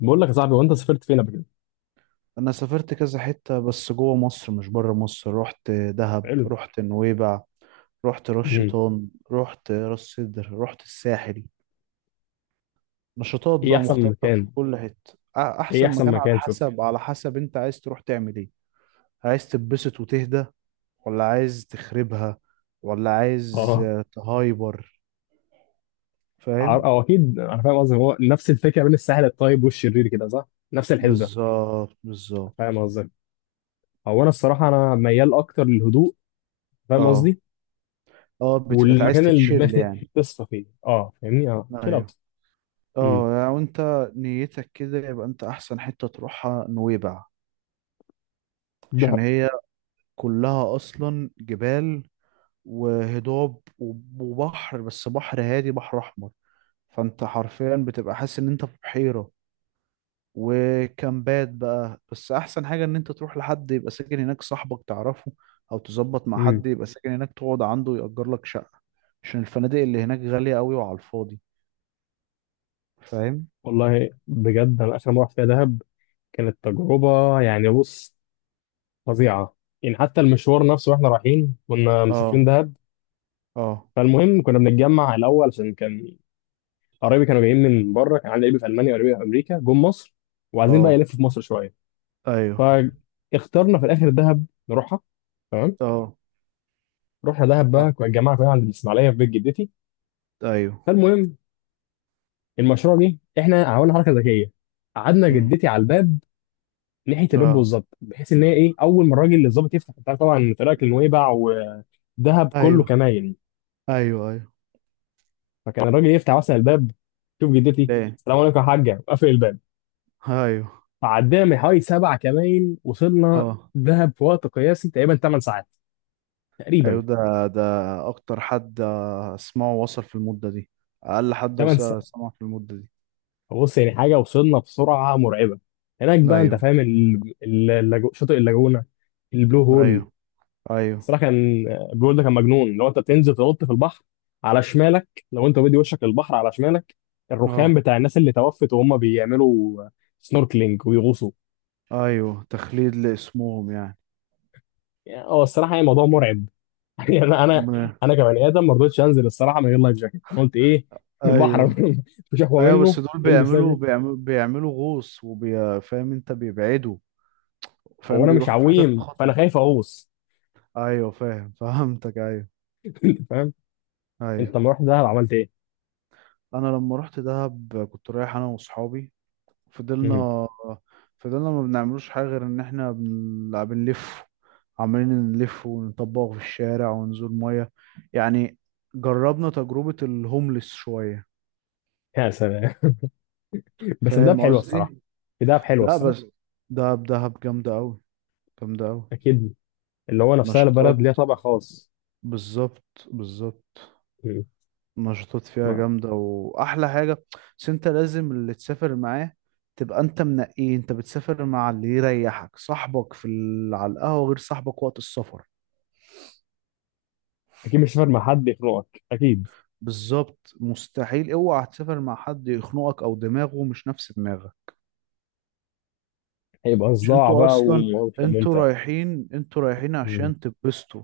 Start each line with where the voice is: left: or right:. left: بقول لك يا صاحبي، وانت سافرت فين قبل كده؟
right: انا سافرت كذا حتة، بس جوه مصر مش بره مصر. رحت دهب،
left: حلو.
right: رحت نويبع، رحت رش
left: مهم.
right: شيطان، رحت راس سدر، رحت الساحل. نشاطات
left: ايه
right: بقى
left: احسن
right: مختلفة في
left: مكان؟
right: كل حتة.
left: ايه
right: احسن
left: احسن
right: مكان على
left: مكان شفته؟
right: حسب على حسب انت عايز تروح تعمل ايه؟ عايز تتبسط وتهدى، ولا عايز تخربها، ولا عايز
left: اه.
right: تهايبر. فاهم؟
left: او اكيد انا فاهم قصدي، هو نفس الفكره بين الساحل الطيب والشرير كده صح؟ نفس الحسبه.
right: بالظبط،
left: فاهم
right: بالظبط.
left: قصدي؟ هو انا الصراحه انا ميال اكتر للهدوء. فاهم
right: اه،
left: قصدي؟
right: اه. عايز
left: والمكان اللي
right: تتشيل
left: دماغي
right: يعني.
left: تصفى فيه، فاهمني؟ اه، تشيل
right: ايوه.
left: اوت. امم.
right: اه، يعني وانت نيتك كده، يبقى انت احسن حتة تروحها نويبع. عشان
left: دهب.
right: هي كلها اصلا جبال وهضاب وبحر، بس بحر هادي، بحر احمر. فانت حرفيا بتبقى حاسس ان انت في بحيرة. وكامبات بقى، بس احسن حاجة ان انت تروح لحد يبقى ساكن هناك، صاحبك تعرفه، او تظبط مع
left: مم.
right: حد يبقى ساكن هناك تقعد عنده يأجر لك شقة، عشان الفنادق اللي هناك غالية قوي وعلى الفاضي. فاهم.
left: والله بجد انا اخر مره رحت فيها دهب كانت تجربه، يعني بص، فظيعه. يعني حتى المشوار نفسه واحنا رايحين، كنا مسافرين
right: اه،
left: دهب،
right: اه،
left: فالمهم كنا بنتجمع الاول عشان كان قرايبي كانوا جايين من بره، كان عندي قرايبي في المانيا وقرايبي في امريكا جم مصر وعايزين بقى
right: اه،
left: يلفوا في مصر شويه.
right: ايوه،
left: فاخترنا في الاخر دهب نروحها. تمام.
right: اه،
left: رحنا دهب بقى، كنا الجماعه كلها عند الاسماعيليه في بيت جدتي.
right: ايوه،
left: فالمهم، المشروع جه، احنا عملنا حركه ذكيه، قعدنا
right: امم،
left: جدتي على الباب، ناحيه الباب
right: اه،
left: بالظبط، بحيث ان هي ايه، اول ما الراجل اللي الظابط يفتح، انت عارف طبعا طريقك لنويبع ودهب كله
right: ايوه،
left: كماين.
right: ايوه، ايوه.
left: فكان الراجل يفتح مثلا الباب، شوف جدتي،
right: ليه؟
left: السلام عليكم يا حاجه، وقفل الباب.
right: ايوه،
left: عدينا من حوالي سبع كمان، وصلنا
right: اه،
left: دهب في وقت قياسي تقريبا 8 ساعات،
right: ايوه،
left: تقريبا
right: ده. ده اكتر حد اسمعه وصل في المدة دي. اقل حد
left: 8
right: وصل
left: ساعات.
right: سمع في المدة دي.
left: بص يعني حاجه وصلنا بسرعه مرعبه. هناك بقى انت
right: ايوه،
left: فاهم شاطئ اللاجونه، البلو هول.
right: ايوه، ايوه،
left: الصراحه كان البلو هول ده كان مجنون. لو انت بتنزل تنط في البحر على شمالك، لو انت بدي وشك للبحر على شمالك، الرخام
right: اه،
left: بتاع الناس اللي توفت وهم بيعملوا سنوركلينج ويغوصوا.
right: ايوه، تخليد لاسمهم يعني.
left: يعني هو الصراحه يعني موضوع مرعب. يعني انا انا
right: م-
left: انا كبني ادم ما رضيتش انزل الصراحه من غير لايف جاكيت. انا قلت ايه، البحر
right: ايوه،
left: مش اقوى
right: ايوه.
left: منه.
right: بس دول
left: البس لايف
right: بيعملوا
left: جاكيت.
right: بيعملوا بيعملوا غوص وبيفهم، انت بيبعدوا،
left: هو
right: فاهم،
left: انا مش
right: بيروحوا في حتة
left: عويم فانا
right: خطر.
left: خايف اغوص.
right: ايوه، فاهم، فهمتك، ايوه.
left: فاهم. انت
right: ايوه.
left: لما رحت دهب عملت ايه؟
right: انا لما رحت دهب كنت رايح انا واصحابي.
left: مم.
right: فضلنا فضلنا ما بنعملوش حاجة غير إن إحنا بنلف. عمالين نلف ونطبق في الشارع ونزول مية يعني. جربنا تجربة الهوملس شوية.
left: يا سلام. بس في دهب
right: فاهم
left: حلوه الصراحه،
right: قصدي؟
left: في دهب حلوه
right: لا بس
left: الصراحه.
right: دهب جامدة أوي، جامدة أوي.
left: اكيد. اللي هو نفسها البلد
right: نشاطات،
left: ليها طابع خاص.
right: بالظبط، بالظبط.
left: مم.
right: نشاطات فيها
left: ما.
right: جامدة وأحلى حاجة. بس أنت لازم اللي تسافر معاه تبقى أنت منقيه. أنت بتسافر مع اللي يريحك. صاحبك في على القهوة غير صاحبك وقت السفر.
left: اكيد مش هتسافر مع حد يخنقك، اكيد
right: بالظبط، مستحيل. اوعى تسافر مع حد يخنقك او دماغه مش نفس دماغك.
left: هيبقى
right: عشان
left: صداع
right: انتوا
left: بقى
right: اصلا،
left: ومش هيبقى ممتع.
right: انتوا رايحين
left: مم.
right: عشان تبسطوا.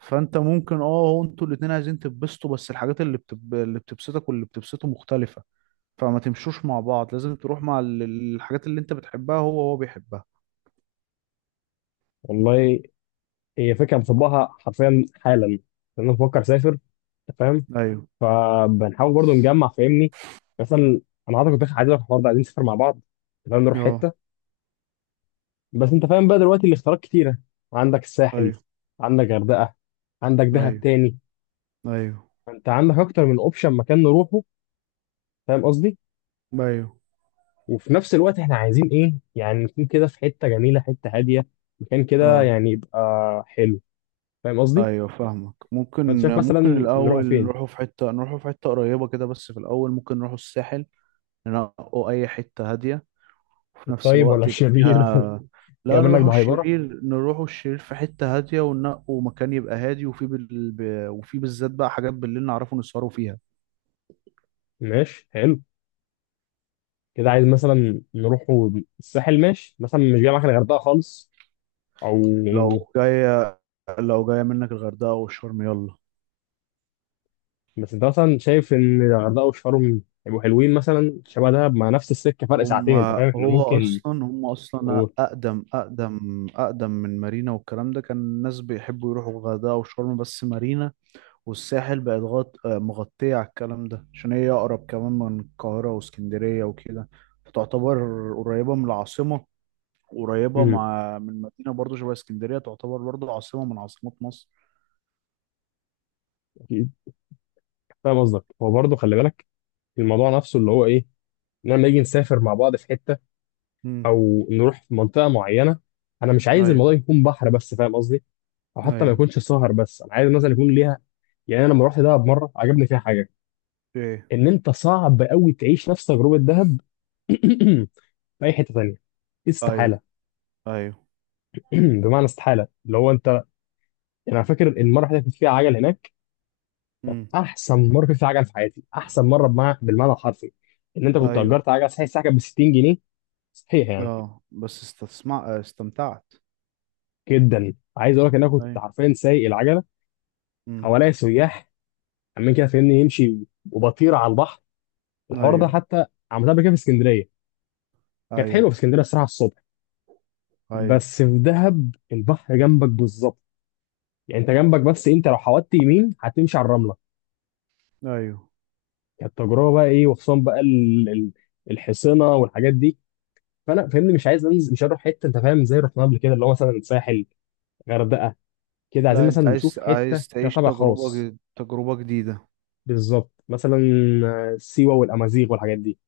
right: فانت ممكن، هو انتوا الاتنين عايزين تبسطوا، بس الحاجات اللي بتبسطك واللي بتبسطه مختلفة. فما تمشوش مع بعض، لازم تروح مع الحاجات اللي انت بتحبها هو بيحبها.
left: والله هي فكره مطبقها حرفيا حالا، لان انا بفكر اسافر. أنت فاهم؟
right: ايوه،
left: فبنحاول برضو نجمع، فاهمني؟ مثلا انا عايزك، كنت عايز اروح النهارده، عايزين نسافر مع بعض، تمام، نروح
right: اه،
left: حته. بس انت فاهم بقى دلوقتي الاختيارات كتيره، عندك
right: ايوه،
left: الساحل، عندك غردقه، عندك دهب
right: ايوه،
left: تاني.
right: ايوه،
left: فانت عندك اكتر من اوبشن مكان نروحه، فاهم قصدي؟
right: ايوه،
left: وفي نفس الوقت احنا عايزين ايه يعني، نكون كده في حته جميله، حته هاديه، مكان كده
right: اه،
left: يعني يبقى حلو، فاهم قصدي؟
right: ايوه، فاهمك.
left: فانت
right: ممكن
left: شايف
right: ممكن
left: مثلا نروح
right: الاول
left: فين،
right: نروحوا في حته قريبه كده، بس في الاول ممكن نروحوا الساحل. ننقوا أي حتة هادية، وفي نفس
left: الطيب ولا
right: الوقت يبقى
left: الشرير؟
right: فيها.
left: جاي
right: لا،
left: منك بهايبره.
right: نروحوا الشرير في حتة هادية، وننقوا مكان يبقى هادي، وفي وفي بالذات بقى حاجات بالليل نعرفوا نسهروا فيها.
left: ماشي، حلو. كده عايز مثلا نروح الساحل، ماشي. مثلا مش جاي معاك الغردقه خالص
right: لو
left: او
right: جاية لو جاية منك الغردقة أو الشرم، يلا.
left: بس انت مثلا شايف ان الغردقه وشرم يبقوا حلوين مثلا، شبه ده، مع نفس السكه فرق
right: هم،
left: ساعتين، انت فاهم احنا
right: هو
left: ممكن.
right: أصلا هم
left: و...
right: أصلا أقدم من مارينا. والكلام ده كان الناس بيحبوا يروحوا الغردقة والشرم، بس مارينا والساحل بقت غط... آه، مغطية على الكلام ده، عشان هي أقرب كمان من القاهرة واسكندرية وكده. فتعتبر قريبة من العاصمة، قريبة
left: مم.
right: مع من مدينة برضو شبه اسكندرية، تعتبر برضو عاصمة من عاصمات مصر.
left: اكيد. فاهم قصدك. هو برضه خلي بالك، الموضوع نفسه اللي هو ايه، إن لما نيجي نسافر مع بعض في حته
right: امم،
left: او نروح في منطقه معينه، انا مش عايز
right: أيوه،
left: الموضوع يكون بحر بس، فاهم قصدي؟ او حتى ما
right: أيوه.
left: يكونش سهر بس، انا عايز مثلا يكون ليها، يعني انا لما رحت دهب مره عجبني فيها حاجه،
right: إيه؟
left: ان انت صعب قوي تعيش نفس تجربه دهب في اي حته تانيه،
right: أيوه،
left: استحاله.
right: أيوه،
left: بمعنى استحاله اللي هو انت، انا فاكر المره اللي كنت فيها عجل هناك، كانت
right: امم،
left: احسن مره كنت فيها عجل في حياتي، احسن مره بالمعنى الحرفي. ان انت كنت
right: أيوه.
left: اجرت عجله، صحيح الساعه كانت ب 60 جنيه، صحيح، يعني
right: آه، بس استسمع، استمتعت.
left: جدا عايز اقول لك ان انا كنت
right: أيوه،
left: حرفيا سايق العجله،
right: امم،
left: حواليا سياح عمالين كده، فاهمني، يمشي وبطير على البحر، الحوار ده.
right: أيوه،
left: حتى عملتها قبل كده في اسكندريه، كانت حلوه
right: أيوه،
left: في اسكندريه الصراحه الصبح،
right: أيوه،
left: بس في دهب البحر جنبك بالظبط، يعني انت جنبك، بس ايه، انت لو حودت يمين هتمشي على الرمله.
right: أيوه.
left: كانت تجربه بقى ايه، وخصوصا بقى الحصينه والحاجات دي. فانا فاهمني مش عايز انزل، مش هروح حته انت فاهم زي رحنا قبل كده، اللي هو مثلا ساحل، غردقه. كده عايزين
right: لا،
left: مثلا
right: أنت
left: نشوف
right: عايز
left: حته فيها
right: تعيش
left: طابع خاص،
right: تجربة جديدة.
left: بالظبط. مثلا سيوه والامازيغ والحاجات دي،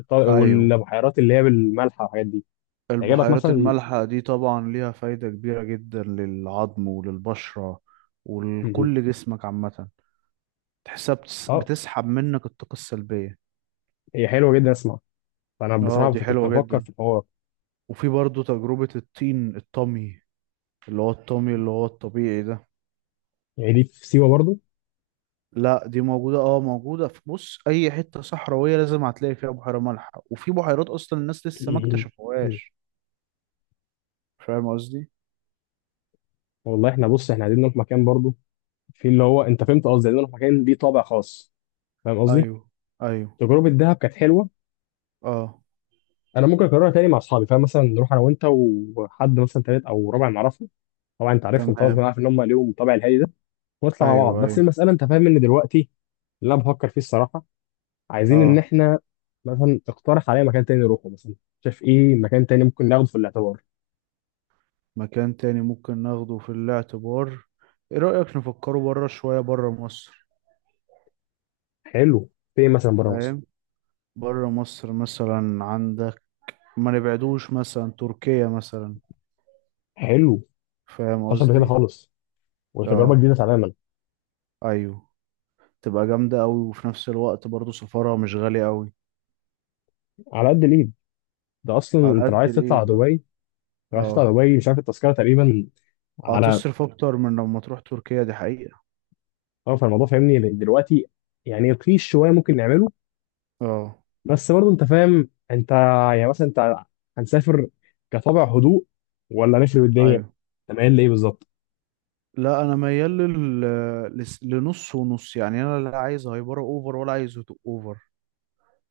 right: أيوه.
left: والبحيرات اللي هي بالملح والحاجات دي، تعجبك
right: البحيرات
left: مثلا.
right: المالحة دي طبعا ليها فايدة كبيرة جدا للعظم وللبشرة،
left: م- م.
right: ولكل جسمك عامة. تحسها
left: اه
right: بتسحب منك الطاقة السلبية.
left: هي حلوه جدا، اسمع، فانا
right: اه،
left: بصراحه
right: دي
left: كنت
right: حلوة
left: بفكر
right: جدا.
left: في الحوار.
right: وفي برضو تجربة الطين الطمي، اللي هو الطمي، اللي هو الطبيعي ده.
left: يعني دي في سيوه برضو؟
right: لا، دي موجودة، موجودة في، بص، أي حتة صحراوية لازم هتلاقي فيها بحيرة مالحة، وفي بحيرات أصلا الناس لسه ما
left: م- م.
right: اكتشفوهاش. فاهم قصدي؟
left: والله احنا بص احنا عايزين نروح مكان برضو في اللي هو انت فهمت قصدي، لان انا مكان ليه طابع خاص، فاهم قصدي؟
right: أيوه، أيوه،
left: تجربه دهب كانت حلوه،
right: اه،
left: انا ممكن اكررها تاني مع اصحابي، فاهم؟ مثلا نروح انا وانت وحد مثلا تالت او رابع نعرفه، طبعا انت عارفهم طبعا،
right: تمام.
left: فانا عارف ان هم ليهم طابع الهادي ده ونطلع مع بعض.
right: أيوه،
left: بس
right: أيوه،
left: المساله انت فاهم ان دلوقتي اللي انا بفكر فيه الصراحه، عايزين ان
right: اه.
left: احنا مثلا اقترح عليا مكان تاني نروحه مثلا، شايف ايه مكان تاني ممكن ناخده في الاعتبار؟
right: مكان تاني ممكن ناخده في الاعتبار. ايه رأيك نفكره بره شوية، بره مصر؟
left: حلو، فين مثلا بره مصر؟
right: فاهم. بره مصر مثلا عندك، ما نبعدوش، مثلا تركيا مثلا.
left: حلو،
right: فاهم
left: مفيش قبل كده
right: قصدي؟
left: خالص، وتجربه
right: اه،
left: جديده تماما.
right: ايوه. تبقى جامدة قوي، وفي نفس الوقت برضو سفرها مش غالي قوي،
left: على قد الايد. ده اصلا
right: على
left: انت لو
right: قد
left: عايز تطلع
right: الايد، اه.
left: دبي، رشيد
right: اه،
left: عرباوي مش عارف التذكره تقريبا، على
right: هتصرف اكتر من لما تروح تركيا، دي حقيقة.
left: طرف الموضوع، فاهمني؟ لأن دلوقتي يعني رخيص شويه ممكن نعمله.
right: اه،
left: بس برضه انت فاهم، انت يعني مثلا، انت هنسافر كطابع هدوء ولا نخرب الدنيا؟
right: ايوه.
left: انت مايل لايه بالظبط؟
right: لا، انا ميال لنص ونص، يعني انا لا عايز هايبره اوفر ولا عايز هدوء اوفر.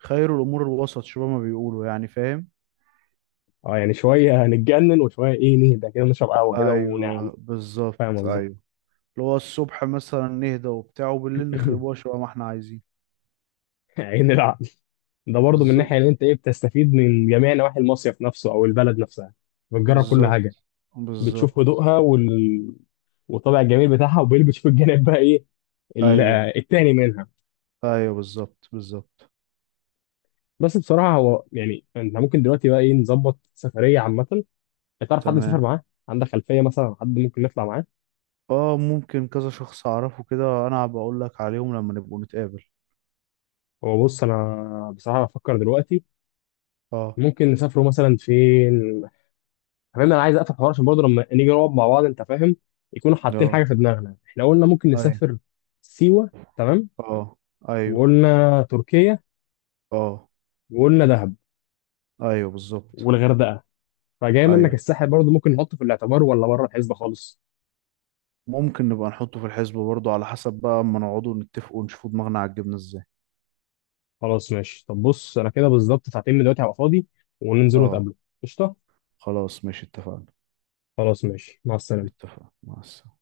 right: خير الأمور الوسط شبه ما بيقولوا يعني، فاهم.
left: اه، يعني شويه هنتجنن وشويه ايه، نهدى كده نشرب قهوه كده ونعل.
right: أيوه،
left: فاهم
right: بالظبط،
left: قصدي؟
right: أيوه. اللي هو الصبح مثلا نهدى وبتاع، وبالليل نخربوها، شبه ما احنا عايزين.
left: عين العقل. ده برضه من
right: بالظبط،
left: ناحيه ان انت ايه، بتستفيد من جميع نواحي المصيف نفسه او البلد نفسها، بتجرب كل
right: بالظبط،
left: حاجه، بتشوف
right: بالظبط.
left: هدوءها والطابع الجميل بتاعها، وبيلبسوا في الجانب بقى ايه، ال-
right: أيوه،
left: التاني منها.
right: أيوه، بالظبط، بالظبط.
left: بس بصراحه هو يعني، انت ممكن دلوقتي بقى ايه نظبط سفريه عامه، تعرف حد مسافر
right: تمام.
left: معاه، عندك خلفيه مثلا عن حد ممكن نطلع معاه؟
right: اه، ممكن كذا شخص أعرفه كده، أنا هبقى أقول لك عليهم لما نبقوا نتقابل.
left: هو بص انا بصراحه بفكر دلوقتي
right: اه،
left: ممكن نسافروا مثلا فين، فاهم؟ انا عايز اقفل حوار عشان برضه لما نيجي نقعد مع بعض انت فاهم يكونوا حاطين
right: اه،
left: حاجه في دماغنا، احنا قلنا ممكن
right: أيوه،
left: نسافر سيوه، تمام،
right: اه، أيوه،
left: وقلنا تركيا،
right: اه،
left: وقلنا دهب،
right: أيوه، بالظبط،
left: والغردقه. فجاي منك
right: أيوه.
left: الساحل برضه ممكن نحطه في الاعتبار ولا بره الحسبه خالص؟
right: ممكن نبقى نحطه في الحسبة برضه، على حسب بقى اما نقعدوا نتفقوا ونشوفوا دماغنا عالجبنة ازاي.
left: خلاص ماشي. طب بص انا كده بالظبط ساعتين من دلوقتي هبقى فاضي وننزل
right: اه،
left: نتقابله. قشطه،
right: خلاص، ماشي، اتفقنا.
left: خلاص ماشي، مع السلامه.
right: اتفقنا، مع السلامة.